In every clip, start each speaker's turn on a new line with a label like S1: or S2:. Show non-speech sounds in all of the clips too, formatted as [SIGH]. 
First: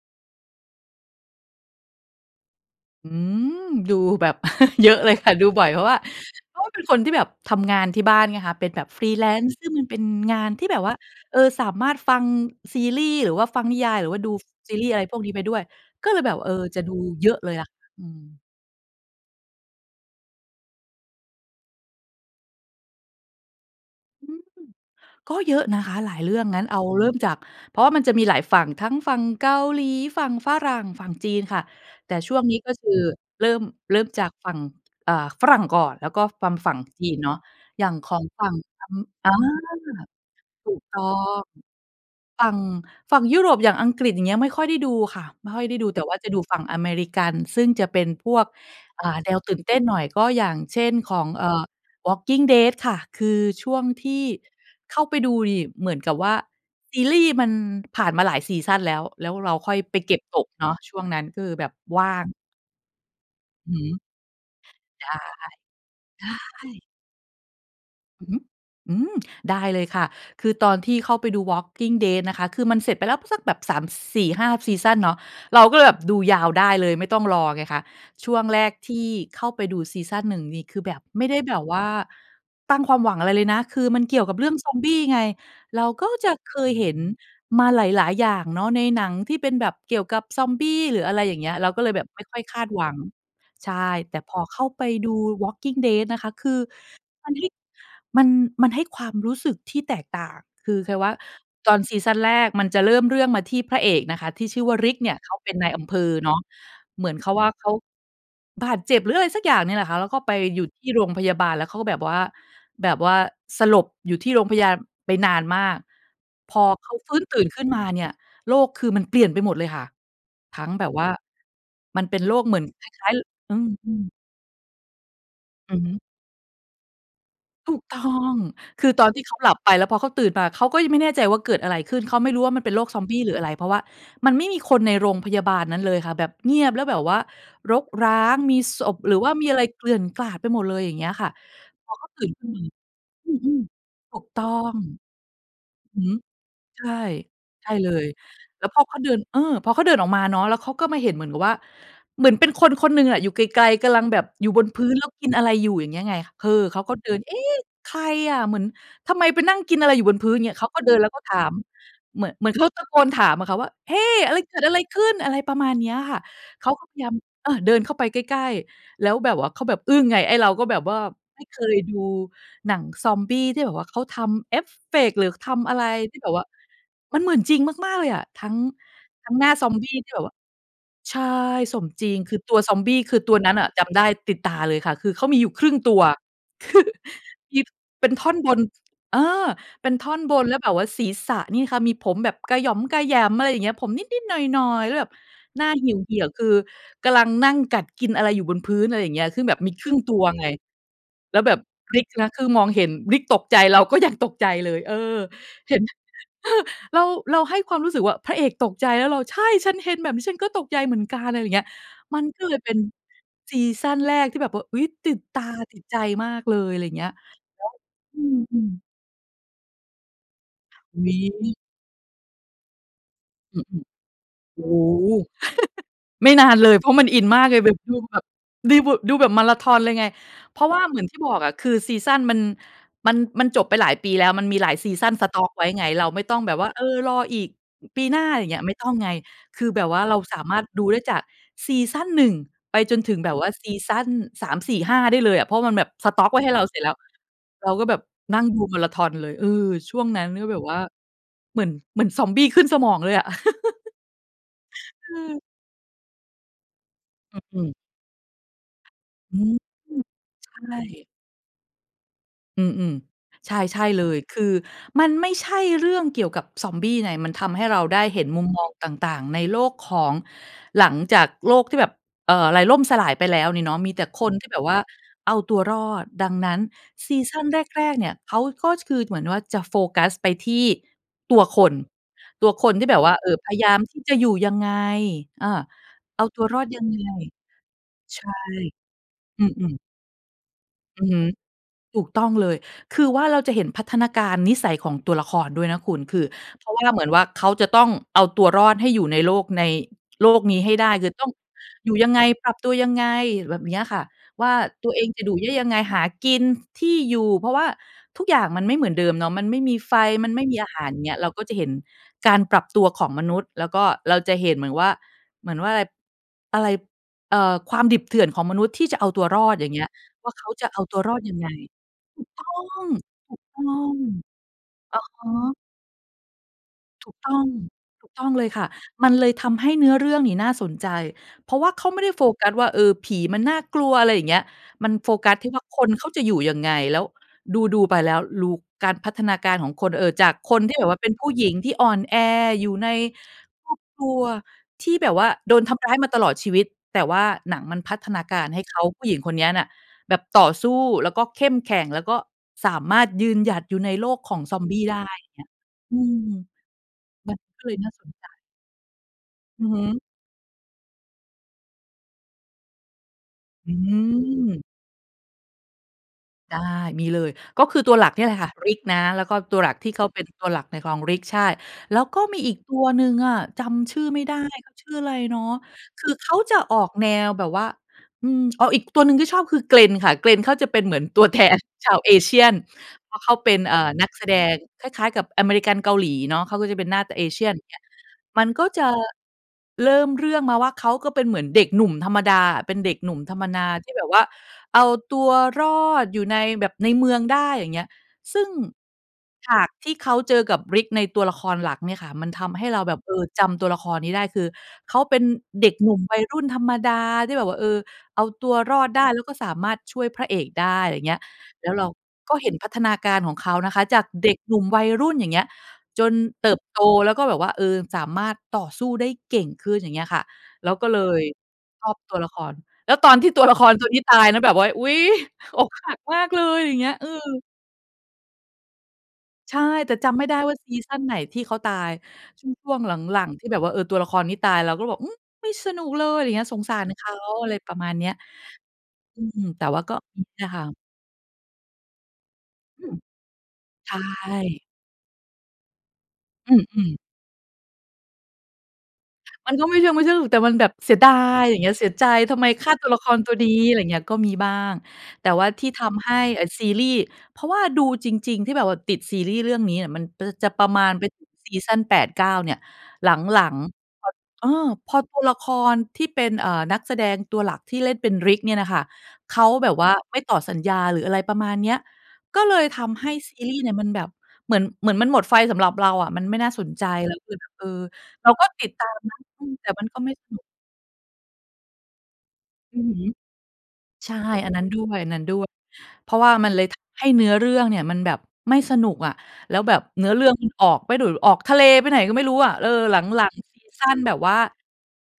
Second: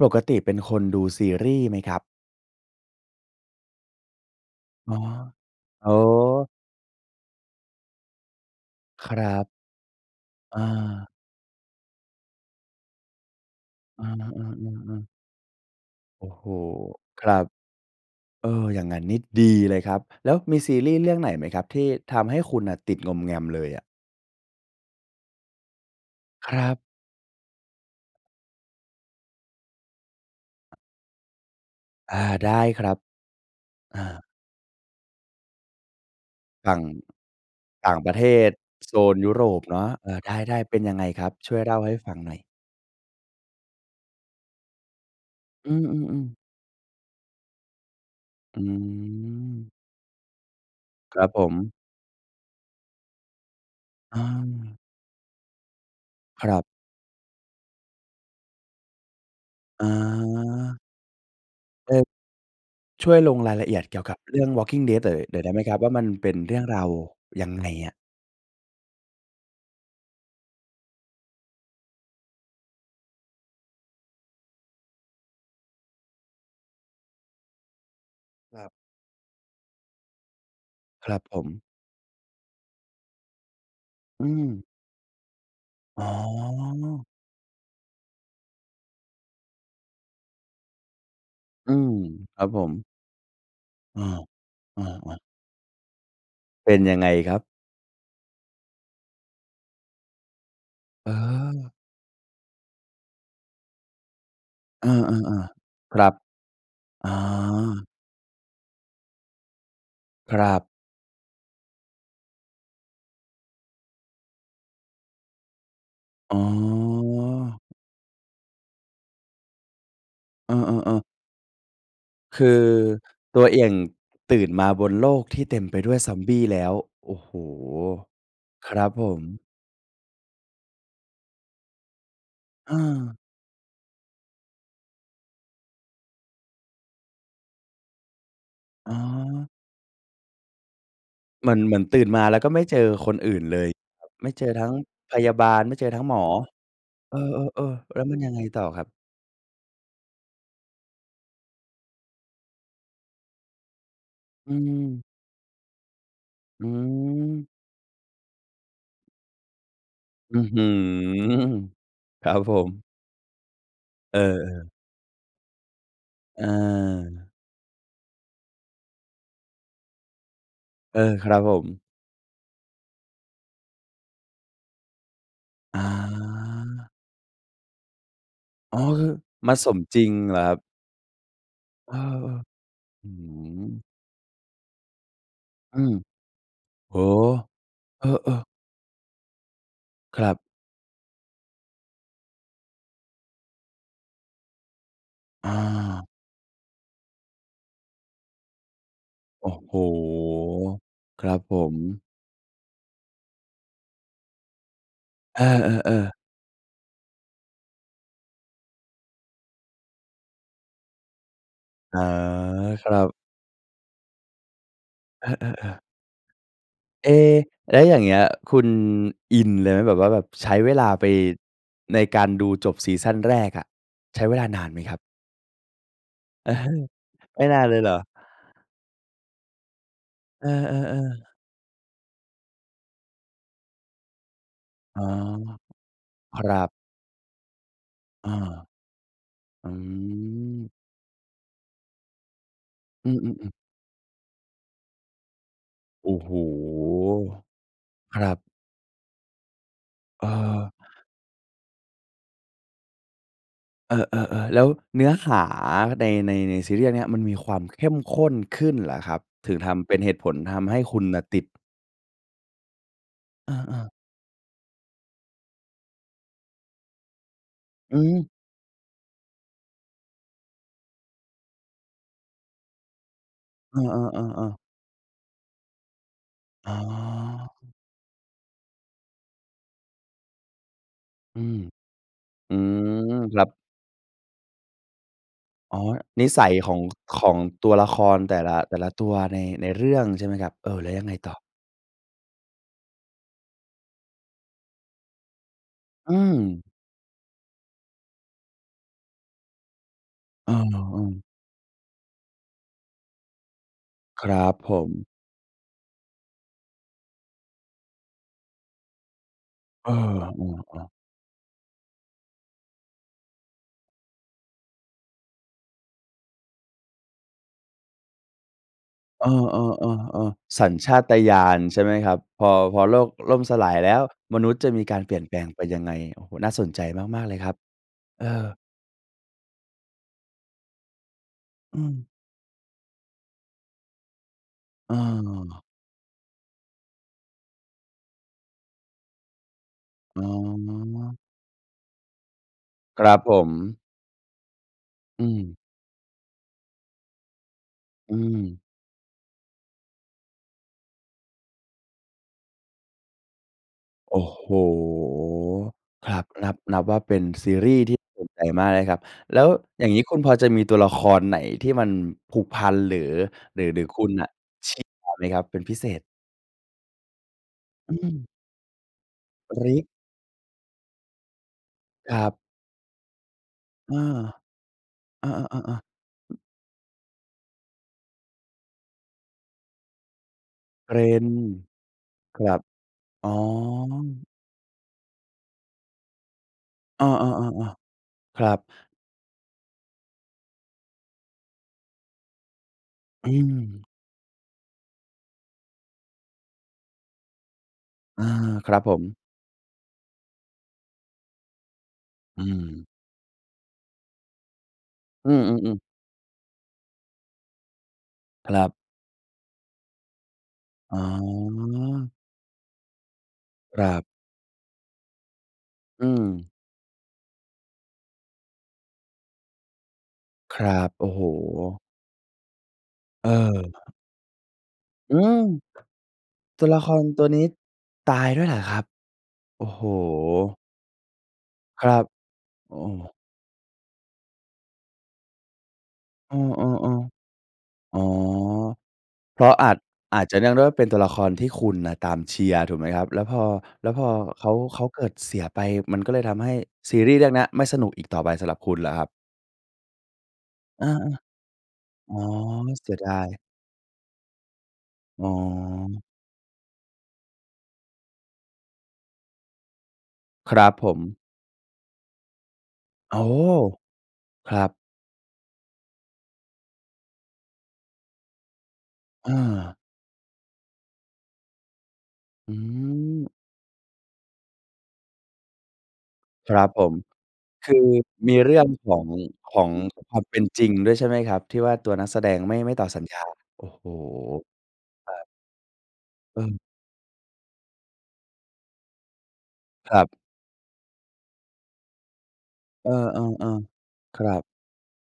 S1: ปกติเป็นคนดูซีรีส์ไหมครับ?
S2: อืม ดูแบบ [CHUCKLES] เย
S1: อ
S2: อ
S1: ๋อ
S2: ะเลยค่ะ ดูบ่อย เพร
S1: โ
S2: า
S1: อ
S2: ะ
S1: ้
S2: ว่า เพราะว่าเป็นคนที่แบบทำงานที่บ้านไงคะ เป็นแบบ
S1: ครับ
S2: Freelance ซึ่งมันเป็นงาน
S1: อ
S2: ที่แบบว่า
S1: า
S2: เออ สามารถฟังซีรีส์ หรือว่าฟังนิยาย
S1: อ
S2: ห
S1: า
S2: รือว่าดู ฟ ซีรีส์ อะ
S1: ๆ
S2: ไร
S1: ๆ ๆ
S2: พวกนี้ไปด้วย ก็เล
S1: โ
S2: ย
S1: อ
S2: แบ
S1: ้
S2: บ
S1: โฮ
S2: เออ จะดู
S1: ค
S2: เย
S1: ร
S2: อะ
S1: ับ
S2: เลยล่ะค่ะ อืม
S1: เออ อย่างงั้นนี่ดีเลยครับ แล้วมีซีรีส์เรื่องไหนไหมครับ? ที่ทำให้คุณน่ะติดงอมแงมเลยอะ?
S2: อืม ก็เยอะนะคะหลายเรื่อง
S1: ค
S2: ง
S1: ร
S2: ั้น
S1: ั
S2: เอ
S1: บ
S2: าเริ่มจาก เพราะว่ามันจะมีหลายฝั่ง ทั้งฝั่งเกาหลี ฝั่งฝรั่ง ฝั่งจีนค่ะ แต
S1: อ
S2: ่
S1: า
S2: ช่วง
S1: ได
S2: นี้
S1: ้
S2: ก็
S1: ค
S2: ค
S1: รั
S2: ื
S1: บ
S2: อเริ่ม เร
S1: อ
S2: ิ่
S1: า
S2: มจากฝั่ง อ่า ฝรั่งก่อน แล้วก็ฟัง ฝ
S1: ฝ
S2: ั
S1: ั
S2: ่ง
S1: ่ง
S2: จีนเนาะ อย่
S1: ต
S2: า
S1: ่
S2: ง
S1: าง
S2: ข
S1: ประ
S2: อ
S1: เ
S2: ง
S1: ท
S2: ฝั
S1: ศ
S2: ่งท
S1: โซน
S2: ำ อ
S1: ย
S2: า
S1: ุโรปเนาะ เออ ได้
S2: ถ
S1: ๆ เ
S2: ู
S1: ป็
S2: ก
S1: นย
S2: ต
S1: ัง
S2: ้
S1: ไ
S2: อ
S1: งครับ?
S2: ง
S1: ช่วยเล่าให้ฟังหน่อ
S2: ฝ
S1: ย
S2: ั่ง ฝั่งยุโรป อย่างอังกฤษ อย่างเงี้ย ไม่ค่อยได้ดูค่ะ ไม่ค่อย
S1: อื
S2: ได้ดู แต่ว่า
S1: ม
S2: จะ
S1: ๆ ๆ
S2: ดูฝั่งอเมริกัน ซึ่งจะเป็นพวก
S1: อื
S2: อ่า แนวตื่นเต
S1: ม
S2: ้นหน่อย ก็อย่างเช่นข
S1: คร
S2: อ
S1: ั
S2: ง
S1: บผ
S2: เอ่อ
S1: ม
S2: Walking Dead ค่ะ คือช่วงที
S1: อ
S2: ่
S1: า
S2: เข้าไปดูนี่เหมือนกับว่า
S1: ครับ
S2: ซีรีส์มันผ่านมาหลายซีซันแล้ว แล้วเราค่อยไปเก็บตกเนาะ
S1: อา
S2: ช่วงนั้นก็คือแบบ
S1: เอ
S2: ว
S1: อ
S2: ่าง
S1: ช่วยลงรายละ
S2: อ
S1: เ
S2: ื
S1: อี
S2: อ
S1: ยด
S2: ฮ
S1: เ
S2: ึ
S1: กี่ยวกับเรื่อง Walking Dead
S2: ได
S1: หน่อ
S2: ้
S1: ย หน่อยได้ไหมครับว่า มันเป็นเรื
S2: ไ
S1: ่
S2: ด
S1: องร
S2: ้
S1: าวยังไงอะ?
S2: อือฮึ อืม ได้เลยค่ะ คือตอนที่เข้าไปดู Walking Dead นะคะ คือมันเสร็จไปแล้วสักแบบ 3 4 5 ซีซันเนาะ เราก็เลยแบบดูยาวได้เลย ไม่ต้องรอไงคะ ช่วง
S1: ค
S2: แร
S1: รับ
S2: กที่เข้าไปดูซีซัน 1 นี่ คือแบบ
S1: ครับ
S2: ไม่ไ
S1: ผ
S2: ด้แบ
S1: ม
S2: บว่า ตั้งความหวังอะไรเลยนะ คือมันเกี่
S1: อ
S2: ย
S1: ื
S2: วกับเรื่อง
S1: ม
S2: ซอมบี้ไง เรา
S1: อ
S2: ก
S1: ๋
S2: ็
S1: อ
S2: จะเคยเห็นมาหลาย ๆ อย่างเนาะ ในหนังที่เป็นแบบเกี่ยวกับซอมบี้ หรืออะไรอย่างเงี้ย เร
S1: อ
S2: า
S1: ื
S2: ก็เล
S1: ม
S2: ยแบบไม่ค
S1: ค
S2: ่อ
S1: ร
S2: ย
S1: ับ
S2: ค
S1: ผ
S2: าด
S1: ม
S2: หวัง ใช่
S1: เออ
S2: แต่พอเข้า
S1: เ
S2: ไ
S1: อ
S2: ปดู
S1: อ ๆ
S2: Walking Dead นะคะ คือ
S1: เป็นยังไง
S2: มั
S1: คร
S2: น
S1: ั
S2: ใ
S1: บ?
S2: ห้ มัน มันให้ความรู้สึกที่แตกต่าง คือคล้ายว
S1: อ
S2: ่า ต
S1: า
S2: อนซีซันแรกมันจะเริ่มเรื่องมาที่พระเอกนะคะที่ชื่อว่า
S1: อา
S2: Rick เนี่ย เขาเป็นนา
S1: ๆ
S2: ยอำเ
S1: ๆ
S2: ภ
S1: ครั
S2: อ
S1: บ
S2: เนาะ เห
S1: อ
S2: มื
S1: า
S2: อนเขาว่าเขา บาดเจ็บ หรืออะไรสักอย่างเนี่ยแหละค่ะ แล้วก็ไป
S1: ครั
S2: อยู
S1: บ
S2: ่ที่โรงพยาบาล แล้วเขาก็แบบว่า แบบว่าสลบอยู่ที่โรงพยาน ไปนานมาก
S1: อ๋
S2: พอเขาฟื้นตื่น
S1: อ
S2: ขึ้นมาเนี่ย โลกคือมันเปลี่ยนไปหมดเลยค่ะ
S1: เอ
S2: ทั้งแบบ
S1: อ
S2: ว
S1: ๆ ๆ
S2: ่า มันเป็นโล
S1: ค
S2: ก
S1: ื
S2: เหมื
S1: อ
S2: อนคล้าย
S1: ตัว
S2: ๆ อื
S1: เอก
S2: ม ๆ
S1: ตื่นมาบนโลกที่เต็มไ
S2: อ
S1: ป
S2: ือฮ
S1: ด้
S2: ึ
S1: วยซอมบี้แล้ว โอ้โฮ
S2: ถูกต้อง
S1: คร
S2: ค
S1: ั
S2: ื
S1: บ
S2: อต
S1: ผ
S2: อนที
S1: ม
S2: ่เขาหลับไป แล้วพอเขาตื่นมาเขาก็ยังไม่แน่ใจว่าเกิดอะไรขึ้น เขาไม่รู้ว่ามันเป
S1: อ
S2: ็
S1: ื
S2: นโลกซอม
S1: อ
S2: บี้หรืออะไร เพราะว่ามันไม่มีคนในโรงพยาบาลนั้นเลยค่ะ แบบเงียบ แล้วแบบว่ารกร้าง มีศ
S1: อ๋
S2: พ หรือว่ามี
S1: อ
S2: อะไรเกลื่อนกลาดไปหมดเลย อย่างเงี้ยค่ะ
S1: เหมือน เหมือน
S2: พอ
S1: ตื่
S2: เข
S1: น
S2: าต
S1: ม
S2: ื
S1: า
S2: ่น
S1: แล้
S2: ข
S1: ว
S2: ึ้
S1: ก็
S2: น
S1: ไ
S2: ม
S1: ม
S2: า
S1: ่เจอคน
S2: อ
S1: อื
S2: ื
S1: ่นเล
S2: ม
S1: ย แบบ
S2: ๆ ถู
S1: ไ
S2: ก
S1: ม่
S2: ต
S1: เจ
S2: ้อ
S1: อทั้ง
S2: ง
S1: พยาบาล ไม่เจอ
S2: อื
S1: ทั
S2: อ
S1: ้ง
S2: ฮึ
S1: หมอ
S2: ใช่
S1: เอ
S2: ใช่
S1: อ ๆ
S2: เล
S1: ๆ แล้
S2: ย
S1: วมันยังไงต
S2: แ
S1: ่
S2: ล
S1: อ
S2: ้วพ
S1: คร
S2: อ
S1: ับ?
S2: เขาเดิน เออ พอเขาเดินออกมาเนาะ แล้วเขาก็มาเห็นเหมือนกับว่า เหมือนเป็นคนคนหนึ่งอะ อยู่ไกล ๆ กำลังแบบอยู
S1: อ
S2: ่
S1: ื
S2: บนพื้นแ
S1: ม
S2: ล้วกินอะไรอยู่ อย่างเงี้ยไง คือ
S1: อื
S2: เขาก็เดิน "เอ๊
S1: ม
S2: ะ ใครอะ? เหมือน ทำไมไปนั่งกินอะไรอยู่บนพื้
S1: อ
S2: น?"
S1: ื้อ
S2: เงี้
S1: ฮ
S2: ย เ
S1: ื
S2: ข
S1: อ
S2: าก็เดินแล้วก็ถาม เหม
S1: ค
S2: ือ
S1: รั
S2: น
S1: บ
S2: เหมื
S1: ผ
S2: อนเขาต
S1: ม
S2: ะโกนถามอะค่ะว่า "เฮ้!
S1: เอ
S2: อะไรเกิ
S1: อ
S2: ด อ
S1: ๆ
S2: ะไรขึ้น?" อะไรประมาณนี้อะค่ะ
S1: อ
S2: เขาก็พยายาม
S1: า
S2: เออ เดินเข้าไปใกล้ ๆ แล้วแบบว่าเขาแบบอึ้งไง ไอ้เราก็แบบว
S1: เ
S2: ่
S1: อ
S2: า
S1: อ ครั
S2: ไม
S1: บ
S2: ่
S1: ผ
S2: เค
S1: ม
S2: ยดูหนังซอมบี้ที่แบบว่าเขาทำเอฟเฟกต์ หรือทำอะ
S1: อ
S2: ไรที่แบบว่า
S1: า
S2: มันเหมือนจริงมาก ๆ เลยอะ ทั้ง
S1: อ๋อ คือ
S2: ทั้งหน้
S1: ม
S2: า
S1: า
S2: ซ
S1: ส
S2: อม
S1: ม
S2: บี้
S1: จริ
S2: ที
S1: ง
S2: ่แบบว่
S1: เ
S2: า
S1: หรอครับ?
S2: ใช่ สม
S1: เออ
S2: จริง คือตัวซอมบี้
S1: ๆ อื้
S2: คื
S1: อ
S2: อตัวนั้น
S1: ฮ
S2: น่
S1: ื
S2: ะจ
S1: อ
S2: ำได้ติดตาเลยค่ะ คือเขามีอยู่ครึ่ง
S1: อื
S2: ตั
S1: ม
S2: ว
S1: โอ้โฮ
S2: [CHUCKLES] มี
S1: เอ
S2: เป็นท่อน
S1: อ ๆ
S2: บน เออ เป็นท่อ
S1: ค
S2: น
S1: รั
S2: บ
S1: บ
S2: นแล้วแบบว่าศีรษะนี่ค่ะ มีผมแบบกระหย่อมกระแหยม อะไรอย่างเงี้ย ผมนิด ๆ หน่อย ๆ แล้วแบบ
S1: อ
S2: หน้าเห
S1: า
S2: ี่ยว ๆ คือกำลังนั่งกัดกินอะไรอยู่บนพื้น อะไรอย่างเงี้ย ซึ่
S1: โ
S2: ง
S1: อ้
S2: แบบม
S1: โ
S2: ี
S1: ฮ
S2: ครึ่งตัวไง
S1: คร
S2: แ
S1: ั
S2: ล้
S1: บ
S2: วแบ
S1: ผ
S2: บ
S1: ม
S2: Rick นะ คือมองเห็น Rick ตกใจ เราก็ยังตกใจเลย เออ
S1: เอ
S2: เห็น
S1: อ ๆ ๆ
S2: [CHUCKLES] เรา เราให้ความรู้สึกว่า พระเอกตกใจแล้วเรา ใช่ ฉันเห็นแบบนี้ฉันก็ตกใจเหมือนกัน อะไรอย่างเงี้ย
S1: อา
S2: มันก็เลยเป็น
S1: ครับ
S2: ซีซันแรกที่แบบว่า อุ๊ย ติด
S1: เอ
S2: ตา
S1: อ
S2: ติ
S1: ๆ ๆ
S2: ดใจมากเลย อะไรอย่างเงี
S1: เ
S2: ้
S1: อ
S2: ย
S1: ๊
S2: แ
S1: แล้วอย่างเงี
S2: ล้ว อ
S1: ้ย ค
S2: ื
S1: ุณ
S2: ม ๆ
S1: อินเลยไหม? แบบว่าแบบใช้เวลา
S2: อุ
S1: ไ
S2: ๊
S1: ป
S2: ย
S1: ในการดูจบซีซันแรก
S2: อื
S1: อะ
S2: ม
S1: ใช้เวลา
S2: ๆ โ
S1: น
S2: อ้
S1: านไหมครับ?
S2: โฮ [CHUCKLES] ไม่น
S1: อ
S2: า
S1: ื
S2: น
S1: อฮ
S2: เล
S1: ึ
S2: ย เพราะมันอิน
S1: ไ
S2: ม
S1: ม
S2: า
S1: ่
S2: กเ
S1: น
S2: ลย
S1: าน
S2: แบ
S1: เล
S2: บ
S1: ยเหร
S2: ด
S1: อ
S2: ูแบบ ดีบท ดูแบบมาราธอนเลยไง
S1: เอ
S2: เพราะว่าเหมือน
S1: อ
S2: ที่
S1: ๆ
S2: บ
S1: ๆ
S2: อกอะ คือซีซันมัน มัน มันจบไปหลายปีแล้ว มันมีหลายซี
S1: อ๋
S2: ซ
S1: อ
S2: ันสต๊อกไว้ไง เราไม่ต้อ
S1: ค
S2: งแ
S1: ร
S2: บ
S1: ั
S2: บว่า
S1: บ
S2: เออ รออีกปีหน้า
S1: อา
S2: ไรอย่างเงี้ย ไม่ต้องไง ค
S1: อ
S2: ือ
S1: ื
S2: แบบว่าเราสามารถ
S1: ม
S2: ดูได้จากซีซัน 1 ไปจน
S1: อื
S2: ถึงแบบว่า
S1: อ ๆ ๆ
S2: ซีซัน 3 4 5 ได้เลยอะ เพราะมันแบบส
S1: โอ้
S2: ต๊อ
S1: โฮ!
S2: กไว้ให้เราเสร็จแล้ว เราก็แบบ
S1: ครั
S2: นั่
S1: บ
S2: งดูมาราธอนเลย เออ ช่วงนั้
S1: เ
S2: นก็แบบว
S1: ออ
S2: ่า เหมือน เหมือนซอมบี้ขึ้นสมองเลยอะ
S1: เ
S2: [CHUCKLES]
S1: ออ ๆ ๆ แล้วเนื้อ
S2: อื
S1: ห
S2: อ
S1: าใน ใน ในซีรีส์อันเนี่ย มันมีคว
S2: อ
S1: า
S2: ื
S1: ม
S2: ม
S1: เข้มข้นขึ้นเหรอครับ
S2: อื
S1: ถึง
S2: ม
S1: ทำเป็นเหตุผล
S2: ใช
S1: ทำให
S2: ่
S1: ้คุณน่ะติด?
S2: อืม ๆ ใ
S1: อ
S2: ช
S1: า
S2: ่
S1: ๆ
S2: ๆ เลย คือมันไม่ใช่เรื่องเกี่ยวกับซอมบี้ไง มันทำให้เรา
S1: อื
S2: ได้เห็
S1: ม
S2: นมุมมองต่าง ๆ ในโลกของ หลังจากโลกที่แบบ เออ อะไรล่มสลายไปแล้วนี่เนา
S1: เอ
S2: ะ มีแต่คน
S1: อ
S2: ที่
S1: ๆ ๆ
S2: แ
S1: ๆ
S2: บบว่าเอาตัวรอด ดังนั้น
S1: อ๋อ
S2: ซีซันแรก ๆ เนี่ย เขาก็คือเหมือนว่าจะโฟกัสไปที่ตั
S1: อื
S2: ว
S1: ม
S2: คน ตัว
S1: อื
S2: คนที่แบบว่
S1: ม
S2: า เออ
S1: ครั
S2: พย
S1: บ
S2: ายามที่จะอยู่ยังไง อา
S1: อ๋อ
S2: เอ
S1: น
S2: า
S1: ิ
S2: ต
S1: ส
S2: ัว
S1: ัย
S2: รอด
S1: ขอ
S2: ย
S1: ง
S2: ังไง
S1: ของตัวละคร
S2: ใช่
S1: แต่ละ แต่ละตัวใน
S2: อื
S1: ใน
S2: ม ๆ
S1: เรื่องใช่ไหมครับ เออ แล้ว
S2: อ
S1: ย
S2: ื
S1: ัง
S2: อ
S1: ไง
S2: ฮึ
S1: ต่อ?
S2: ถูกต้องเลย คือว่าเราจะเห็นพัฒนาการนิสัยของตัวละครด้วยนะคุณ
S1: อื
S2: คือเ
S1: ม
S2: พราะว่าเหมือนว่า เขาจะต้องเอาตัวรอดให้อยู่ในโลก ในโลก
S1: เอ
S2: นี้ให้ได้ คือต
S1: อ ๆ
S2: ้องอยู่ยังไง ปรับตัวยังไง แบบเนี้ยค่ะ
S1: คร
S2: ว
S1: ั
S2: ่า
S1: บผ
S2: ตัวเอ
S1: ม
S2: งจะอยู่ ได้ยังไง หากิน ที่อยู่ เพราะว่าทุกอย่างมันไม่เหมือนเดิมเนาะ มันไม่มี
S1: เอ
S2: ไ
S1: อ
S2: ฟ มันไม่มีอาหา
S1: ๆ
S2: ร
S1: ๆ
S2: เงี้ย เราก็จะเห็นการปรับตัวของมนุษย์ แล้วก็เราจะเห็นเหมือนว่า เหมือนว่าไร อะไร เออ ความดิบเถื่อนของมนุษย์ ที่จะเอาตั
S1: เอ
S2: ว
S1: อ
S2: รอดอย่างเงี้ย ว่า
S1: ๆ
S2: เข
S1: ๆ
S2: า
S1: ๆ ส
S2: จะ
S1: ัญ
S2: เอา
S1: ช
S2: ตั
S1: า
S2: วร
S1: ต
S2: อด
S1: ญ
S2: ยังไ
S1: า
S2: ง
S1: ณใช่ไหมครั
S2: ถ
S1: บ?
S2: ูกต
S1: พ
S2: ้
S1: อ
S2: อ
S1: พอ
S2: ง
S1: โลก
S2: ถ
S1: ล่
S2: ู
S1: ม
S2: ก
S1: ส
S2: ต้อ
S1: ลายแล
S2: ง
S1: ้ว มนุษย์จะมีการ
S2: อะ
S1: เปลี่
S2: ฮ
S1: ยนแปลง
S2: ะ
S1: ไปยังไง? โอ้โฮ น่าสนใจ
S2: ถูก
S1: มาก
S2: ต
S1: ๆ เล
S2: ้
S1: ย
S2: อง
S1: ครับ
S2: ถูกต
S1: เอ
S2: ้องเล
S1: อ
S2: ยค่ะ มันเลยทำให้เนื้อเรื่องนี้น่าสนใจ เพราะว่า
S1: อื
S2: เขาไม่
S1: ม
S2: ได้โฟกัสว่า เออ ผีมันน่ากลัวอะไรอย่างเงี้ย มั
S1: เ
S2: นโฟกัสที่ว่
S1: ออ
S2: า คนเขาจะอยู่ยังไง แล้วดู ๆ ไปแล้ว รูการพัฒนาการของคน เออ
S1: อ๋
S2: จ
S1: อ
S2: ากคนที่แบบว่าเป็นผู้หญิงที่อ่อนแอ อยู่ใน
S1: ครับผ
S2: คร
S1: ม
S2: อบครัวที่แบบ
S1: อ
S2: ว
S1: ื
S2: ่า โด
S1: ม
S2: นทำร้ายมาตลอดชีวิต แต่ว่าหนังมันพัฒ
S1: อื
S2: นาการให้
S1: ม
S2: เขา ผู้หญิงคนเนี้ยน่ะ แบบต่อสู้ แล้วก็เข้มแข็ง แล้วก็สามารถยืนหยัดอยู่ในโล
S1: โอ้
S2: กขอ
S1: โ
S2: ง
S1: ฮ
S2: ซอมบี้ได้ อย่างเงี้ย อื
S1: คร
S2: ม
S1: ับ นับ นับว่าเป็น
S2: มัน
S1: ซี
S2: ก็
S1: ร
S2: เล
S1: ี
S2: ย
S1: ส์
S2: น่
S1: ท
S2: า
S1: ี่
S2: สน
S1: ส
S2: ใ
S1: น
S2: จ
S1: ใจมากเลยครับ แล้ว
S2: อือฮ
S1: อย่าง
S2: ึ
S1: นี้คุณพอจะมีตัวละครไหนที่มันผูกพัน หรือ หรือ
S2: อ
S1: หรือคุณน่ะ
S2: ือ
S1: [UNINTELLIGIBLE] ไหมครับเป็นพิเศษ?
S2: ได้ มีเลย ก็คือ
S1: อ
S2: ตั
S1: ื
S2: วหลักเนี
S1: ม
S2: ่ยแหละค่ะ Rick นะ แล้วก็ตัวหลัก
S1: Rick
S2: ที่เขาเป็นตัวหลักในของ Rick ใช่ แล้ว
S1: ค
S2: ก
S1: ร
S2: ็
S1: ับ
S2: มีอีกตัวหนึ่งอะ จำ
S1: อ
S2: ช
S1: า
S2: ื่อไม่ได้ เขาชื่ออะไร
S1: อ
S2: เนาะ
S1: า ๆ
S2: คือเขา
S1: ๆ ๆ
S2: จะออกแนวแบบว่า อืม อ๋อ อีกตัวหนึ่งก็ชอบ คือ Glenn ค่ะ Glenn เขาจะเป็นเหมือนตั
S1: Glenn
S2: วแทนชาว
S1: คร
S2: Asian
S1: ับ
S2: เพราะ
S1: อ๋
S2: เข
S1: อ
S2: าเป็น เอ่อ นักแสดง คล้าย ๆ กับอเมริกัน-เกาหลีเนาะ เขาก็จะเป็นหน้
S1: เอ
S2: า
S1: อ
S2: ต Asian เงี้ย
S1: ๆ ๆ ๆ ค
S2: มั
S1: รั
S2: น
S1: บ
S2: ก็จะ เริ่มเรื่องมาว่า เขาก็เป็นเหมือนเด็กหนุ่มธรรมดาอะ เป็นเด็กหนุ่ม
S1: อ
S2: ธร
S1: ื
S2: รมนา
S1: ม
S2: ที่แบบว่าเอาตัวรอดอยู่ในแบบ ในเมืองได้ อย่างเงี้ย
S1: อา
S2: ซึ่ง
S1: ครับผม
S2: ฉากที่เขาเจอกับ Rick ในตัวละครหลักเนี่ยค่ะ มัน
S1: อื
S2: ทำให้เรา
S1: ม
S2: แบบ เออ จำตัวละครนี้ได้ คือเขาเป็น
S1: อื
S2: เด็
S1: ม ๆ
S2: ก
S1: ๆ
S2: หนุ่มวัยรุ่นธรรมดาที่แบบว่า เออ เอาตั
S1: ค
S2: ว
S1: รับ
S2: รอดได้ แล้วก็สามารถช่วยพระเอกได้ อะไร
S1: อ๋
S2: เงี้ย แล้วเรา
S1: อ
S2: ก็เห็นพัฒนาการของเขานะ
S1: ค
S2: คะ
S1: รั
S2: จา
S1: บ
S2: กเด็กหนุ่มวัยรุ่น อย่างเงี้ย
S1: อ
S2: จ
S1: ื
S2: น
S1: ม
S2: เติบโต แล้วก็แบบว่า เออ สามารถต่อสู้ได้เก่งขึ้น อย่างเงี้ยค่ะ
S1: คร
S2: เร
S1: ั
S2: าก็
S1: บ
S2: เล
S1: โอ้โ
S2: ย
S1: ฮ
S2: ชอบตัวละคร แล้วตอน
S1: เ
S2: ที่ ตัวละคร ตัว
S1: ออ
S2: นี้ตายนะแบบว่า อุ๊ย
S1: อืม
S2: อกหักมากเลย
S1: ตัว
S2: อย่
S1: ล
S2: า
S1: ะ
S2: งเง
S1: ค
S2: ี้ย
S1: ร
S2: อื
S1: ตัวนี
S2: ม
S1: ้ตายด้วยเหรอครับ?
S2: ใช่
S1: โอ้โฮ
S2: แต่จำไม่ได้ว่าซีซันไหนที่เขาตา
S1: คร
S2: ย
S1: ับ
S2: ยิ่งช
S1: เ
S2: ่
S1: อ
S2: วงห
S1: อ
S2: ลัง ๆ ที่แบบว่า เออ ตัวละครนี้ตาย เราก็แบบ อืม ไม่สนุกเลย ไรอย
S1: เ
S2: ่
S1: อ
S2: า
S1: อ
S2: งเงี้ย สงสารเขา
S1: ๆ
S2: อะไรประมา
S1: ๆ
S2: ณ
S1: อ๋อ
S2: เนี้ย อื
S1: เ
S2: ม
S1: พราะ
S2: แต
S1: อ
S2: ่
S1: าจ
S2: ว่าก็
S1: อ
S2: อื
S1: าจ
S2: ม
S1: จะ
S2: เนี
S1: เน
S2: ่
S1: ื
S2: ย
S1: ่องด
S2: ค
S1: ้ว
S2: ่
S1: ย
S2: ะ
S1: ว่าเป็นตัวละครที่คุณน่ะตามเชียร์ถูก
S2: อ
S1: ไห
S2: ื
S1: ม
S2: ม
S1: ครับ? แล้วพอ แล
S2: ใ
S1: ้
S2: ช
S1: วพอ
S2: ่
S1: เขา เขาเกิดเสียไป มันก็เลยทำให
S2: อื
S1: ้
S2: ม
S1: ซ
S2: ๆ
S1: ีรีส์เรื่องเนี้ยไม่สนุกอีกต่อไป สำหรับคุณเหรอครับ?
S2: มันก็ไม่เชิงไม่สนุก แต่มันแบบ
S1: อา
S2: เสียดาย อย่างเงี้ย เสียใจ
S1: ๆ อ๋อ
S2: ทำไมฆ่าต
S1: เ
S2: ั
S1: ส
S2: ว
S1: ี
S2: ล
S1: ย
S2: ะค
S1: ด
S2: ร
S1: า
S2: ตัว
S1: ย
S2: นี้ อะไรอย่างเงี้ย ก็มีบ้าง
S1: อ
S2: แต
S1: ๋
S2: ่ว่าที่ท
S1: อ
S2: ำให้ เอ่อ ซีรีส์ เพราะว่าดูจริง ๆ ที่แบบว่าติดซีรีส์เรื่องนี้อะ มันเตอ จะ
S1: คร
S2: ปร
S1: ั
S2: ะ
S1: บ
S2: มา
S1: ผ
S2: ณเป็น
S1: ม
S2: ซีซัน 8-9 เนี่ย หล
S1: โอ้โฮ
S2: ัง ๆ พอ เอ
S1: ค
S2: อ
S1: รับ
S2: พอตัวละครที่เป็น เอ่อ นักแสดงตัวหลักที่เล่นเป็น Rick เนี่ยน่ะค่ะ
S1: อ
S2: เขาแบ
S1: า
S2: บว่าไม่ต่อสัญญา หรืออะไรประมาณเนี้ย ก็
S1: อ
S2: เ
S1: ื
S2: ลยทำให้ซ
S1: ม
S2: ีรีส์เนี่ยมันแบบ เหมือน เหมือนมันหมดไฟสำหรับเราอะ มันไม่น่
S1: ค
S2: า
S1: ร
S2: ส
S1: ับ
S2: น
S1: ผ
S2: ใจ
S1: ม
S2: แล้วอึด อ
S1: ค
S2: ื
S1: ื
S2: อ
S1: อ
S2: เรา
S1: มี
S2: ก็
S1: เรื่
S2: ต
S1: อ
S2: ิ
S1: ง
S2: ดตา
S1: ข
S2: ม
S1: อง
S2: นะ อือ
S1: ขอ
S2: แต่
S1: ง
S2: มันก็ไม่
S1: ควา
S2: ส
S1: มเป
S2: นุ
S1: ็
S2: ก
S1: นจริงด้วยใช่ไหมครับ? ที่ว่าตัวนักแสดงไม่ ไม่
S2: อื
S1: ต่อ
S2: อ
S1: สั
S2: ฮ
S1: ญ
S2: ึ
S1: ญา โอ้โฮ
S2: ใช่ อันนั้นด้ว
S1: ครับ
S2: ย ๆ เพราะว่า
S1: เ
S2: มัน
S1: ออ
S2: เลยทำให้เนื้อเรื่องเนี่ยมันแบบไม่สนุกอะ แล้วแบบ
S1: คร
S2: เ
S1: ั
S2: น
S1: บ
S2: ื้อเรื่องมันออกไปดู ออกทะเลไปไหนก็ไม่รู้อะ เออ
S1: เอ
S2: หลัง
S1: อ
S2: ๆ ซี
S1: ๆ
S2: ซันแบ
S1: ๆ ค
S2: บ
S1: ร
S2: ว
S1: ั
S2: ่า
S1: บ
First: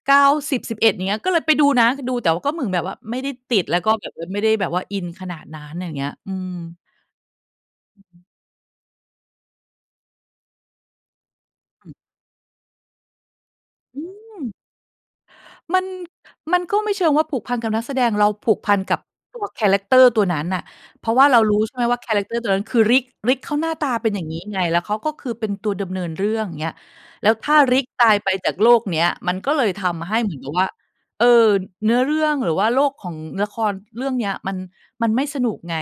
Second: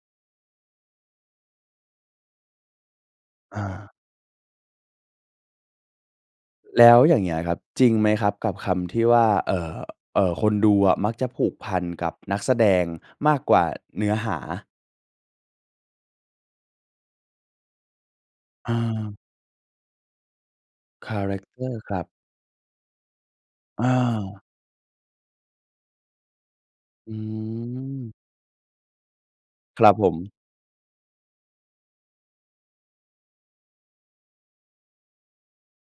S2: 9 10 11 อย่างเงี้ย ก็เลยไปดูนะ ดูแต่ก็เหมือนแบบว่าไม่ได้ติ
S1: อ
S2: ด แล้วก็
S1: า
S2: แบบ เออ ไม่ได้แบบว่าอินขนาดนั้น อย่างเงี้ย อืม
S1: แล้วอย่างเงี้ยครับ จริง
S2: อื
S1: ไห
S2: อ
S1: ม
S2: ฮ
S1: ค
S2: ึ
S1: รับ? กับคำที่ว่า เอ่อ เอ่อ คนดูอะมักจะผูกพัน
S2: อืม
S1: กับนักแสดงมากกว่า
S2: อื
S1: เนื้อหา
S2: ม มัน มันก็ไม่เชิงว่าผูกพันกับนักแสดง เราผูกพันกับ
S1: เออ
S2: ตัวแครักเตอร์ตัวนั้นน่ะ เพ
S1: ค
S2: ราะ
S1: า
S2: ว่า
S1: แร
S2: เรา
S1: กเ
S2: ร
S1: ต
S2: ู้
S1: อ
S2: ใช
S1: ร
S2: ่
S1: ์
S2: ไหม
S1: ค
S2: ว
S1: ร
S2: ่า
S1: ั
S2: แ
S1: บ
S2: ครักเตอร์ตัวนั้นคือ Rick Rick เขาหน้า
S1: อ้
S2: ต
S1: า
S2: าเป็นอย่าง
S1: ว
S2: งี้ไง แล้วเขา ก็คือเป็นตัวดำเนินเรื่อง เงี้ย
S1: อื
S2: แล้วถ้า Rick ตา
S1: ม
S2: ยไปจากโลกเนี้ย มันก็เลยท
S1: ครับผ
S2: ำให้
S1: ม
S2: เหมือนกับว่า เออ เนื้อเรื่อง หรือว่าโลกของละครเรื่องเนี้ย มัน มันไม่สนุกไง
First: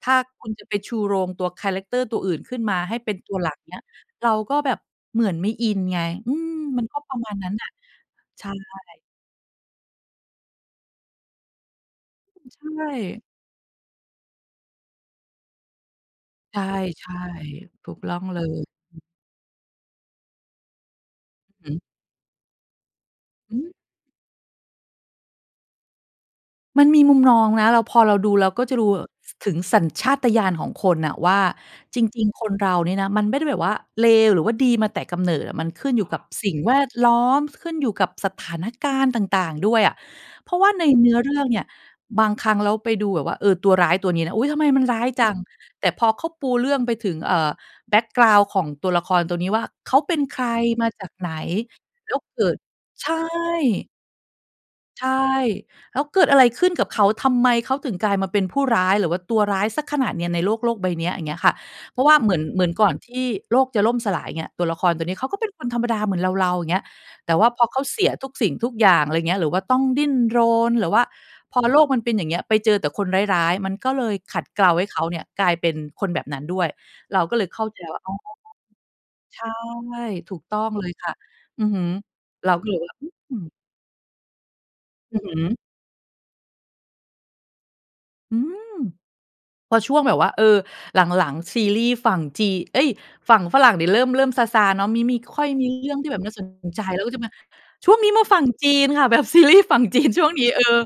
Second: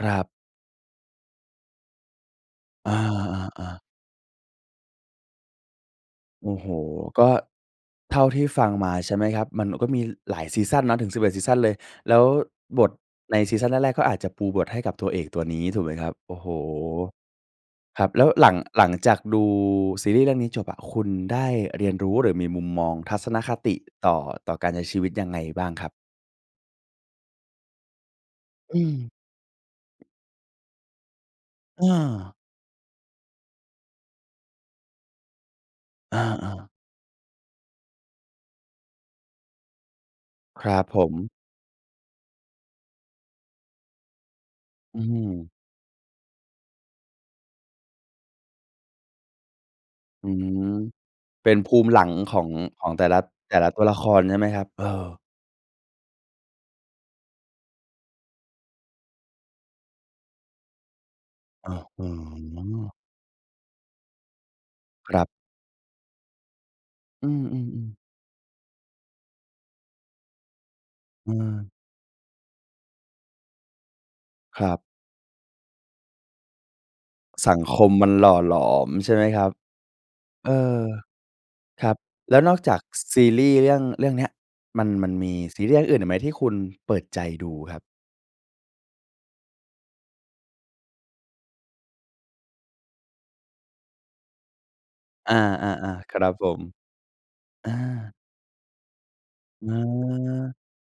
S1: ค
S2: ถ
S1: ร
S2: ้า
S1: ับ
S2: คุณจะไปชูโรงตัวแครักเตอร์ตัวอื่นขึ้นมา
S1: อ
S2: ให้เป็นตัวหลัก
S1: า
S2: เงี
S1: ๆ
S2: ้
S1: ๆ
S2: ย เราก็แบบเหมือนไม่อินไง อื
S1: โอ
S2: ม
S1: ้โฮ
S2: มันก็ประ
S1: ก
S2: ม
S1: ็
S2: าณนั้นน่ะ
S1: เท่าท
S2: ใ
S1: ี
S2: ช
S1: ่
S2: ่
S1: ฟังมา ใช่ไหมครับ มันก็มีหลายซีซันเนาะ ถึง 11 ซีซันเลย แล้ว
S2: อืม ใช
S1: บท
S2: ่
S1: ในซีซันแรก ๆ ก็อาจจะปูบทให้กับตัวเอกตัวนี้ถูกไหมครับ? โอ้โฮ
S2: ใช่ ๆ ถูก
S1: ครั
S2: ต
S1: บ
S2: ้
S1: แ
S2: อง
S1: ล้ว
S2: เล
S1: หลัง หลัง
S2: ย
S1: จากดูซีรีส์เรื่องนี้จบอะ คุณได้
S2: อือฮึ
S1: เรียนรู้ หรือมีมุมมองทัศนค
S2: อื
S1: ต
S2: ม
S1: ิ ต่อ ต่อการใช้ชีวิตยังไงบ้างครับ?
S2: มันมีมุมมองนะ เรา พอเราดู เราก็
S1: อ
S2: จะ
S1: ื
S2: รู เอ่
S1: ม
S2: อ ถึงสัญชาตญาณของคนน่ะว่า
S1: อ
S2: จริง
S1: า
S2: ๆ คนเราเนี่ยนะ มันไม่ได้แบบว่าเลวหรือว่าดีมาแต่กำเนิดอะ มันขึ้นอยู่
S1: อ
S2: กับส
S1: า
S2: ิ่ง
S1: ๆ
S2: แวดล้อม ขึ้นอยู่กับสถานการณ์ต่าง ๆ ด้วยอะ เพราะ
S1: ค
S2: ว
S1: ร
S2: ่า
S1: ั
S2: ใน
S1: บผ
S2: เนื
S1: ม
S2: ้อเรื่องเนี่ย บางครั้งแล้วไปดูแบบว่า เออ ตัวร้ายตัวนี้นะ อุ๊ย ทำไมมันร้
S1: อื
S2: ายจัง
S1: อ
S2: แต่พอเขาปูเรื่องไปถึง เอ่อ แบ็กกราวนด์ของตัวละครตัวนี้ว่า เขาเป็น
S1: อื
S2: ใคร
S1: ม
S2: มาจากไหน
S1: เป็นภูมิหลั
S2: แล
S1: ง
S2: ้ว
S1: ข
S2: เกิ
S1: อง
S2: ด
S1: ของแต
S2: ใช
S1: ่
S2: ่
S1: ละ แต่ละตัวละครใช่ไหมครับ? เอ
S2: ใ
S1: อ
S2: ช่ แล้วเกิดอะไรขึ้นกับเขา ทำไมเขาถึงกลายมาเป็นผู้ร้าย หรือว่าตัวร้ายเสียขนาดเนี้ย ในโลก โลกใบเนี้ย อย่างเงี้ยค่ะ
S1: อื้อ
S2: เพ
S1: ฮ
S2: รา
S1: ื
S2: ะว่าเหมือน เหมือนก
S1: อ
S2: ่อนที่โลกจะล่มสลายเงี้ย ตัวละครตัวน
S1: ค
S2: ี้
S1: ร
S2: เ
S1: ั
S2: ข
S1: บ
S2: าก็เป็นคนธรรมดาเหมือนเรา ๆ อย่างเงี้ย
S1: อื
S2: แต่ว่าพอ
S1: ม
S2: เขา
S1: ๆ ๆ
S2: เสียทุกสิ่งทุกอย่าง อะไรเงี้ย หรือว่าต้องดิ้นรน หรือว่าพอ
S1: เออ
S2: โลกมันเป็นอย่างเงี้ย ไปเจอแต่คนร้าย ๆ มันก็เลยขัดเ
S1: ค
S2: กล
S1: ร
S2: า
S1: ับ
S2: ให้เขาเนี่ย กลายเป็นคนแบบนั้นด้วย เราก็เลย
S1: สั
S2: เข
S1: ง
S2: ้า
S1: ค
S2: ใจ
S1: ม
S2: ว่า
S1: มั
S2: อ๋
S1: น
S2: อ
S1: หล่อหลอมใช่ไหม
S2: ใ
S1: ค
S2: ช
S1: รั
S2: ่
S1: บ?
S2: ถูก
S1: เอ
S2: ต้อง
S1: อ
S2: เลยค่ะ อือฮึ
S1: ครับ แล้ว
S2: เ
S1: น
S2: รา
S1: อก
S2: ก็
S1: จ
S2: เล
S1: าก
S2: ยแบบ
S1: ซ
S2: ว่า
S1: ซี
S2: อือ อื
S1: รี
S2: ม
S1: ส์เรื่อง เรื่องเนี้ย มัน มัน
S2: อือ
S1: ม
S2: ฮ
S1: ี
S2: ึ
S1: ซีรีส์เรื่องอื่นอีกไหม ที่คุณเปิดใจดูครับ?
S2: อืม พอช่วงแบบว่า เออ หลัง ๆ ซีรีส์ฝั่งจี เอ๊ย ฝั่งฝรั่งนี่เริ่ม เริ่มซา ๆ เนาะ มิ มิ
S1: อา
S2: ค่อยมีเรื่อง
S1: ๆ
S2: ที
S1: ๆ
S2: ่
S1: ค
S2: แบ
S1: ร
S2: บ
S1: ั
S2: น่
S1: บ
S2: าส
S1: ผ
S2: น
S1: ม
S2: ใจแล้วก็จะมา
S1: อ
S2: ช่วงนี้
S1: า
S2: มาฝั่งจีนค่ะ แบบ ซีรีส์
S1: อื
S2: ฝั่งจีนช่
S1: ม
S2: วงนี้ เออ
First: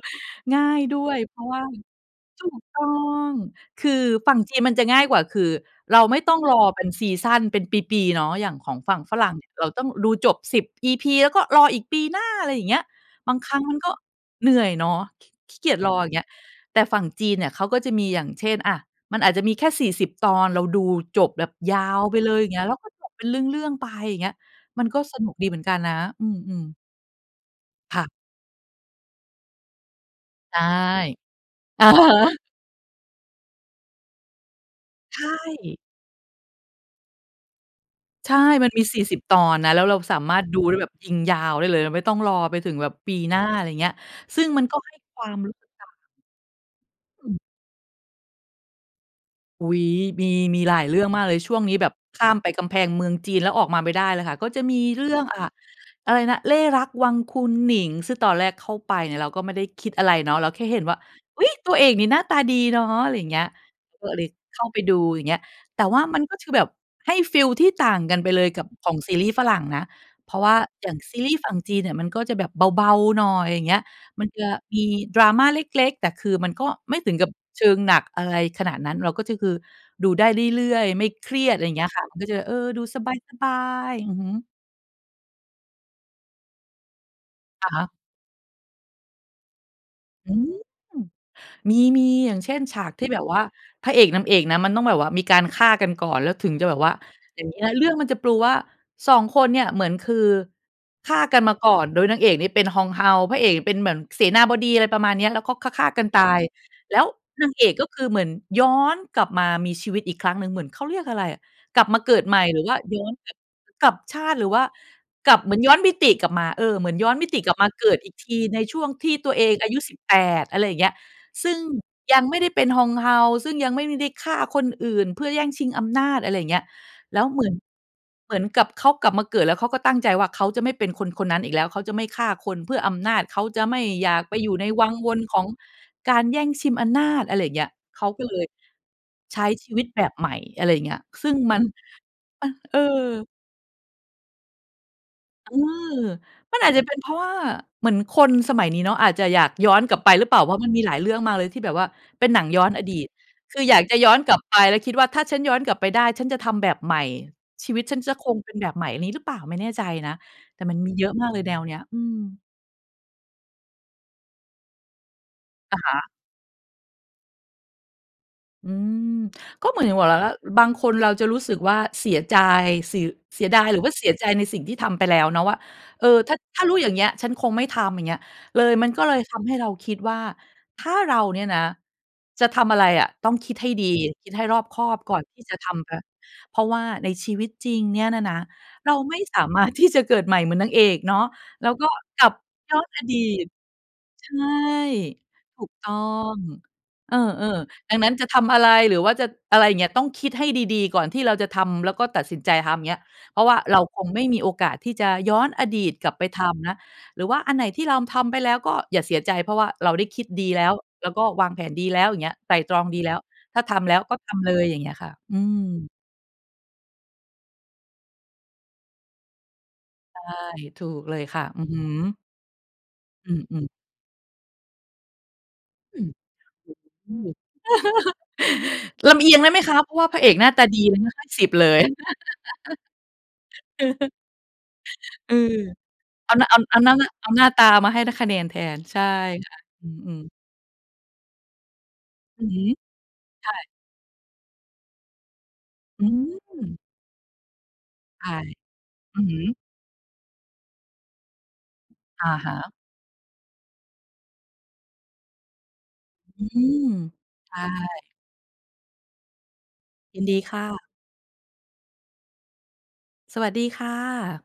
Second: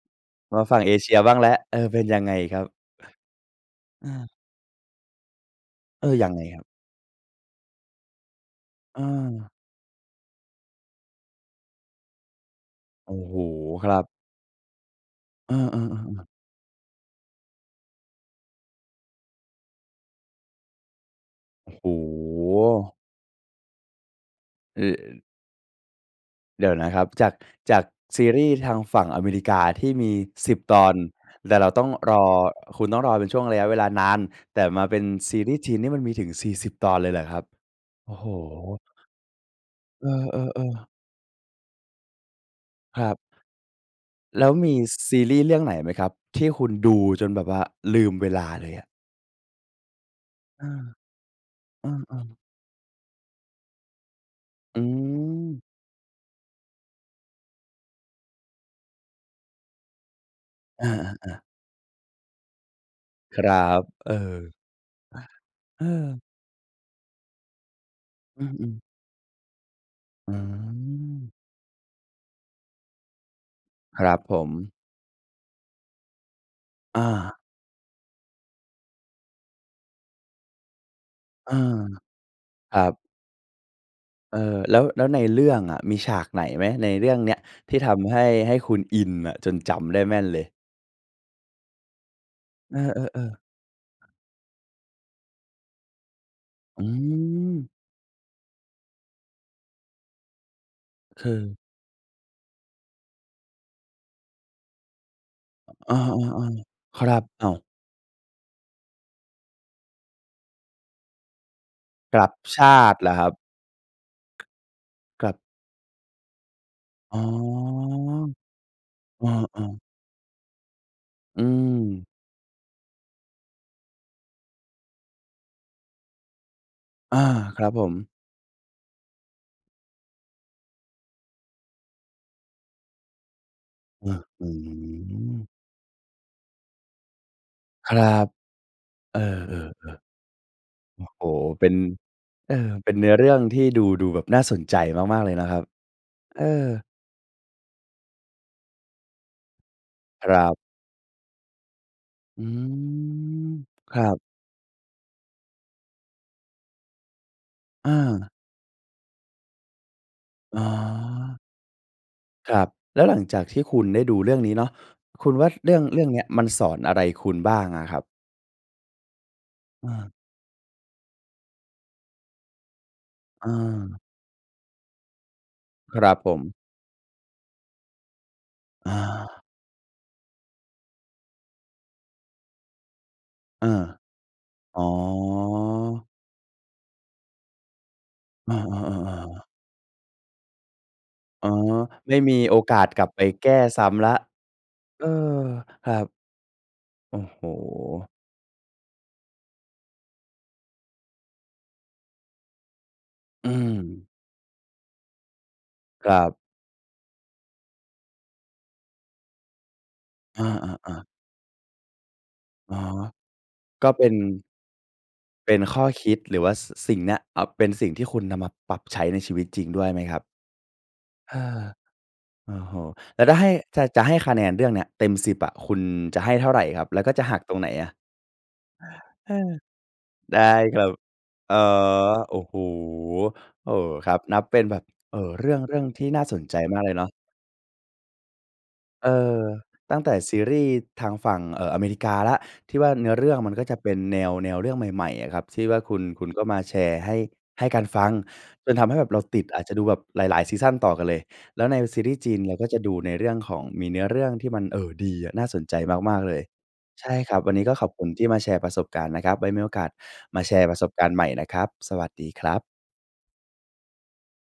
S1: ม
S2: ง่
S1: า
S2: า
S1: ฝั่
S2: ย
S1: งเอ
S2: ด
S1: เ
S2: ้
S1: ช
S2: ว
S1: ี
S2: ย
S1: ยบ
S2: เ
S1: ้า
S2: พ
S1: ง
S2: รา
S1: แล
S2: ะ
S1: ้ว
S2: ว่า
S1: เออ เป็นยังไง
S2: ถู
S1: ครั
S2: ก
S1: บ?
S2: ต้อง คือ
S1: เออ
S2: ฝั่งจีนมันจะง่ายกว่า คือเรา
S1: เอ
S2: ไ
S1: อ
S2: ม่
S1: ยั
S2: ต
S1: ง
S2: ้อ
S1: ไ
S2: ง
S1: ง
S2: ร
S1: ครั
S2: อ
S1: บ?
S2: เป็นซีซัน เป็นปี ๆ เนาะ อย่างของฝั่งฝรั่งเนี
S1: เออ
S2: ่ย เราต้องดูจบ 10 EP. แล้วก็รออีกปีหน้า ไรอย่างเงี้ย
S1: โอ้
S2: บ
S1: โฮ
S2: างครั้งมัน
S1: ค
S2: ก็
S1: รับ
S2: เหนื่อยเนาะ ขิ
S1: เ
S2: ข
S1: อ
S2: ี้เกีย
S1: อ
S2: จรอ อย่าง
S1: ๆ
S2: เ
S1: ๆ
S2: งี้
S1: ๆ
S2: ย แต่ฝั่งจีนเนี่ยเขาก็จะมี อย่างเช่น อะ มันอาจจะมีแค่ 40 ตอนเราดูจบแบบ
S1: โอ้
S2: ย
S1: โ
S2: าวไปเลย อย่างเงี้ย แล้วก็
S1: ฮ
S2: จบเป็นเรื่อง ๆ ไป อย่างเงี้ย
S1: เอ
S2: มัน
S1: อ
S2: ก็ส
S1: ๆ
S2: นุกดีเหมือนกันนะ อื
S1: เ
S2: ม
S1: ดี๋ยว
S2: ๆ
S1: นะครับ จาก จาก
S2: ค่ะ
S1: ซีรีส์ทางฝั่งอเมริกาที่มี ส
S2: ใ
S1: ิ
S2: ช
S1: บ
S2: ่
S1: ตอน แต่เราต
S2: อ
S1: ้
S2: ะ
S1: อง
S2: ฮ
S1: รอ
S2: ะ
S1: คุณต้องรอเป็นช่วงระยะเวลานาน แต่มาเป็น
S2: ใช
S1: ซีรีส์จี
S2: ่
S1: นนี่มันมีถึง 40 ตอนเลยเหรอครับ? โอ้โฮ
S2: ใช่ มันมี 40 ตอนนะ แล้วเรา
S1: เอ
S2: สามารถดู
S1: อ
S2: ได้แ
S1: ๆ
S2: บ
S1: ๆ
S2: บยิงยาวได้เลย ไม่ต้องรอไปถึงแบบ
S1: คร
S2: ป
S1: ั
S2: ี
S1: บ
S2: หน้า ไรอย่างเงี้ย ซ
S1: แ
S2: ึ
S1: ล
S2: ่
S1: ้
S2: ง
S1: ว
S2: มัน
S1: มี
S2: ก็ให้
S1: ซ
S2: ค
S1: ี
S2: วา
S1: รี
S2: ม
S1: ส์
S2: ร
S1: เร
S2: ู
S1: ื
S2: ้
S1: ่อง
S2: สึ
S1: ไห
S2: ก
S1: น
S2: ค
S1: ไ
S2: ่
S1: ห
S2: ะ
S1: มครับ ที่คุณดูจ
S2: อ
S1: นแ
S2: ืม
S1: บบว่าลืมเวลาเลยอะ?
S2: อุ๊ย มี มี
S1: อา
S2: หลายเรื่องมากเลย ช่วงนี้แ
S1: อ
S2: บ
S1: ื
S2: บข
S1: อ
S2: ้า
S1: ๆ
S2: มไปกำแพงเมืองจีน แล้วออกมาไม่ได้เลยค่ะ ก็จะมี
S1: อื
S2: เรื่อง อ่า
S1: อ
S2: อะไรนะ เล่ห์รักวังคุณหนิง ซึ่งตอนแรกเข้าไปเนี่ย เราก็ไม่ได้คิดอะไรเนาะ เราแค่เห็
S1: อ
S2: นว่า
S1: า
S2: อ
S1: ๆ ๆ
S2: ุ๊ย! ตัวเอกนี่หน้าตาดีเนาะ อะไรอย่างเง
S1: ค
S2: ี้ย
S1: รับ
S2: ก็
S1: เออ
S2: เลย
S1: อะ
S2: เข้าไปดู อย่างเงี้ย แต
S1: เอ
S2: ่ว่า
S1: อ
S2: มันก็คือแบบให้ฟีลที่ต่างกันไปเ
S1: อ
S2: ล
S1: ื
S2: ยกับ
S1: ม ๆ
S2: ของซีรีส์ฝรั่งนะ เพ
S1: อื
S2: ราะว่าอย่างซีร
S1: ม
S2: ีส์ฝั่งจีนเนี่ย มันก็จะแบบเบา ๆ หน่อย อย่างเงี้ย
S1: ครับ
S2: มัน
S1: ผ
S2: จะ
S1: ม
S2: มี drama เล็ก ๆ แต่คือมันก็ไม่
S1: อ
S2: ถึงกับ
S1: า
S2: เชิงหนักอะไรขนาดนั้น เราก็จะ คือดูได้เรื่อย ๆ ไม่เครี
S1: อ
S2: ย
S1: า
S2: ด ไรอย่างเงี้ยค่ะ มันก็จะ เออ
S1: ค
S2: ด
S1: ร
S2: ู
S1: ับ
S2: สบาย ๆ อือฮ
S1: เออ
S2: ึ
S1: แล้ว แล้วในเรื่องอะมีฉากไหนไหม? ในเรื่องเนี้ย
S2: อ
S1: ท
S2: ะ
S1: ี่
S2: ฮะ
S1: ทำให้ ให้คุณอินอะจนจำได้แม่น
S2: อื
S1: เล
S2: ม
S1: ย
S2: มี ๆ อย่างเช่น
S1: เ
S2: ฉ
S1: อ
S2: ากที่แบบ
S1: อ
S2: ว
S1: ๆ ๆ
S2: ่าพระเอกนางเอกนะ มันต้องแบบว่ามีการฆ่ากันก่อน แล้วถึงจะแบ
S1: อ
S2: บ
S1: ื
S2: ว่า อย่างงี้น
S1: อ
S2: ะ เรื่องมันจะปูว่า 2 คนเนี่ยเหมือนคือฆ่า
S1: คื
S2: กัน
S1: อ
S2: มาก่อน โดยนางเอกเนี่ยเป็นฮองเฮา พระเอกเป็นเหมือนเสนาบดี อะไรประมาณเนี้ย แล้วก็ฆ
S1: อ
S2: ่า
S1: เอ
S2: ๆ กันตาย
S1: อ ๆ
S2: แ
S1: ๆ
S2: ล
S1: ค
S2: ้ว
S1: รับ อ
S2: น
S1: ้า
S2: าง
S1: ว!
S2: เอกก็คือเหมือนย้อนกลับมามีชีวิตอีกครั้งหนึ่ง เหมือนเขาเรียกอะไรอะ กลับมาเก
S1: ก
S2: ิ
S1: ล
S2: ด
S1: ับ
S2: ใหม่ ห
S1: ช
S2: รือว่า
S1: าต
S2: ย
S1: ิ
S2: ้
S1: เ
S2: อ
S1: หร
S2: น
S1: อคร
S2: แ
S1: ั
S2: บ
S1: บ?
S2: บกลับชาติ หรือว่า
S1: กล
S2: กล
S1: ั
S2: ั
S1: บ
S2: บ เหมือนย้อนมิติกลับมา เออ เหมือนย้อ
S1: อ
S2: น
S1: ๋อ
S2: มิติกลับมาเกิดอีกทีในช่วงที่
S1: เอ
S2: ตัวเอง
S1: อ
S2: อายุ
S1: ๆ
S2: 18 อะไรอย่างเงี้ย
S1: อื
S2: ซึ่ง
S1: ม
S2: ยังไม่ได้เป็นฮองเฮา ซึ่งยังไม่ได้ฆ่าคนอื่นเพื่อแย่งชิงอำนาจ อะไรอย่างเงี้ย
S1: อ
S2: แล
S1: า
S2: ้วเหมือน
S1: ครับผม
S2: เหมือนกับเขากลับมาเกิด แล้วเขาก็ตั้งใจว่า เขาจะไม่เป็นคนคนนั้นอีกแล้ว เขาจะไม่ฆ่าคนเพื่ออำนาจ เขาจะไม่
S1: อ
S2: อย
S1: ื้
S2: า
S1: อ
S2: กไป
S1: ฮ
S2: อ
S1: ื
S2: ยู่ในวังวนของ
S1: อ
S2: การแย่งชิมอํำนาจ อะไรอย่างเงี้ย
S1: ค
S2: เ
S1: รั
S2: ขาก็
S1: บ
S2: เลย
S1: เออ
S2: ใช้ชีวิตแบบใหม่ อะไรอย่างเงี้ย
S1: ๆ ๆ โอ
S2: ซ
S1: ้
S2: ึ่ง
S1: โฮ
S2: มั
S1: เ
S2: น
S1: ป็น
S2: มั
S1: เอ
S2: น
S1: อ
S2: เอ
S1: เป็นเนื้อเร
S2: อ
S1: ื่องที่ดู ดูแบบน่าสนใจมาก ๆ เลยนะ
S2: อ
S1: ค
S2: ื
S1: รับ
S2: ม
S1: เอ
S2: มัน
S1: อ
S2: อาจจะเป็นเพราะว่าเหมือนคนสมัยนี้เนาะ อาจจะอยากย้อนกลับไป หรื
S1: ค
S2: อเป
S1: ร
S2: ล่า
S1: ั
S2: ว
S1: บ
S2: ่ามันมีหลายเรื่องมากเลยที่แบบว่าเป็นห
S1: อ
S2: นั
S1: ื
S2: งย้อนอดีต
S1: ม
S2: คืออยาก
S1: ค
S2: จะ
S1: รั
S2: ย้อ
S1: บ
S2: นกลับไปแล้วคิดว่า "ถ้าฉันย้อนกลับไปได้ ฉันจะทำแบบใหม่ ชีวิต
S1: อ
S2: ฉันจะค
S1: า
S2: งเป็นแบบใหม่" อันนี้หรือเปล่า ไม่แน่ใจนะ
S1: อ
S2: แ
S1: ๋
S2: ต่
S1: อ
S2: มันมีเยอะมากเลยแนวเนี้ย อืม
S1: ครับ แล้วหลังจากที่คุณได้ดูเรื่องนี้เนาะ คุณว่าเรื
S2: อ
S1: ่อ
S2: ะ
S1: ง
S2: ฮ
S1: เรื่อ
S2: ะ
S1: งเนี้ย มันสอนอะไรคุณบ้างอะครับ?
S2: อืม ก็เหมือน
S1: อ
S2: กับว่ะ
S1: า
S2: หล่าล่า บางคนเราจะรู้สึกว่า เสียใจ เสีย เสี
S1: อ
S2: ยดาย หรือว่า
S1: า
S2: เสียใจในสิ่งที่ทำไปแล้วเนาะ ว่า
S1: ค
S2: เอ
S1: ร
S2: อ
S1: ับผ
S2: ถ้า
S1: ม
S2: ถ้ารู้อย่างเงี้ย ฉันคงไม่ทำ อย่างเงี้ย เลย มั
S1: อ
S2: นก็เลยท
S1: า
S2: ำให้เราคิดว่า ถ้าเราเนี่ยนะจะทำอะไรอะต้องคิด
S1: เอ
S2: ให
S1: อ
S2: ้ดี คิดให้รอบค
S1: อ๋
S2: อ
S1: อ
S2: บก่อนที่จะทำนะ เพราะว่าในชีวิตจริงเนี่ยน่ะนะ
S1: เออ
S2: เราไม่ส
S1: ๆ ๆ
S2: ามารถ ที่จะ เกิดใหม่เหมือนนางเอกเนาะ
S1: อ๋อ
S2: แล้วก็
S1: ไม่
S2: กลั
S1: ม
S2: บ
S1: ีโอ
S2: ย
S1: ก
S2: ้อ
S1: า
S2: น
S1: ส
S2: อ
S1: กลับ
S2: ดี
S1: ไป
S2: ต
S1: แก้ซ้ำแล้ว
S2: ใช่
S1: เออ
S2: ถูกต
S1: ค
S2: ้
S1: ร
S2: อ
S1: ับ
S2: ง เ
S1: โ
S2: อ
S1: อ้โฮ
S2: อ ๆ ดังนั้นจะทำอะไรหรือว่าจะ อะไรอย่างเงี้ย ต้องคิดให้ดี ๆ ก่อนที่เราจะทำ แล้วก็ตัดสินใจทำ อย่างเงี้ย เพรา
S1: อ
S2: ะ
S1: ื
S2: ว่าเรา คง
S1: ม
S2: ไม่มีโอกาสที่จะย้อนอดีตก
S1: ค
S2: ล
S1: ร
S2: ับไ
S1: ั
S2: ป
S1: บ
S2: ทำ นะ หรือว่าอันไหนที่รามทำไปแล้วก็อย่าเสียใจ เพราะว่าเราได้คิด
S1: อ
S2: ดีแล้ว
S1: า ๆ ๆ
S2: แล้วก็วางแผนดีแล้ว อย่างเงี้ย ไตร่ต
S1: อ๋อ
S2: รองดีแล้ว ถ้าท
S1: ก
S2: ำ
S1: ็
S2: แล้
S1: เ
S2: ว
S1: ป็
S2: ก
S1: น
S2: ็ทำเลย อย่างเงี้ยค่ะ อื
S1: เป็
S2: ม
S1: นข้อคิดหรือว่า ส สิ่งเนี้ย อะ เป็นสิ่งที่คุณนำมาปรับใช้ในชีวิตจริงด้วยไหมค
S2: ใ
S1: ร
S2: ช
S1: ั
S2: ่
S1: บ?
S2: ถูกเลย
S1: เอ
S2: ค่ะ
S1: อ
S2: อือฮึ
S1: โอ้โฮ แล้ว
S2: อ
S1: ถ้าให้
S2: ืม ๆ
S1: จะ จะให้คะแนนเรื่องนี้เต็ม 10 อะ คุณ
S2: อืม
S1: จะให้เท่าไรครับ แล้ว
S2: อ
S1: ก็
S2: ื
S1: จะ
S2: อ
S1: หักตรงไหนอะ?
S2: [LAUGHS] ลำเ
S1: เ
S2: อ
S1: อ
S2: ี
S1: อ
S2: ยงได้ไหมคะ? เพราะว่าพระเอ
S1: ไ
S2: ก
S1: ด้
S2: หน้าตา
S1: ค
S2: ด
S1: ร
S2: ี
S1: ับ
S2: เลยนะ ให้ 10
S1: อ๋อ
S2: เลย
S1: โอ้โฮ
S2: [LAUGHS]
S1: โอ้ ค
S2: [CHUCKLES]
S1: รับ นับเป็นแบบ เออ
S2: อื
S1: เรื่
S2: อ
S1: อง เรื่องที่น่า
S2: อั
S1: ส
S2: นน
S1: น
S2: ั้น
S1: ใจ
S2: อัน
S1: ม
S2: อั
S1: า
S2: น
S1: กเล
S2: นั้
S1: ย
S2: น
S1: เน
S2: น
S1: าะ
S2: ะ เอาหน้าตามาให้ได้คะแนนแทน ใช่
S1: เออ
S2: ค่ะ อื
S1: ตั้งแต่
S2: อ ๆ
S1: ซีรีส์ทางฝั่ง เออ อเมริกาละ
S2: อือฮึ
S1: ที่ว่า
S2: ใช
S1: เนื้อเรื่องมันก
S2: ่
S1: ็จะเป็นแนว แนวเรื่องใหม่ ๆ อะครับ ที่ว่าคุณ
S2: อื
S1: คุณก็มาแช
S2: ม
S1: ร์ให้ ให้กันฟัง
S2: ใช่
S1: จนทำให้แบบเ
S2: อ
S1: ร
S2: ื
S1: า
S2: อฮ
S1: ติด
S2: ึ
S1: อาจจะดูแบบหลาย ๆ ซีซันต่อกันเลย แล้วในซีรีส์
S2: อ
S1: จ
S2: ะ
S1: ีน
S2: ฮ
S1: เราก็
S2: ะ
S1: จะดูในเรื่องของมีเนื้อเรื่องที่มัน เออ ดีอะ น่าสนใจมาก ๆ เล
S2: อ
S1: ย
S2: ืม
S1: ใช่ครับ ว
S2: ใ
S1: ั
S2: ช
S1: นนี
S2: ่
S1: ้ก็ขอบคุณที่มาแชร์ประสบการณ์นะครับ ไว้มีโอกาส
S2: ยินด
S1: ม
S2: ี
S1: าแช
S2: ค่
S1: ร์ปร
S2: ะ
S1: ะสบการณ์ใหม่นะครับ สวัสดีครับ
S2: สวัสดีค่ะ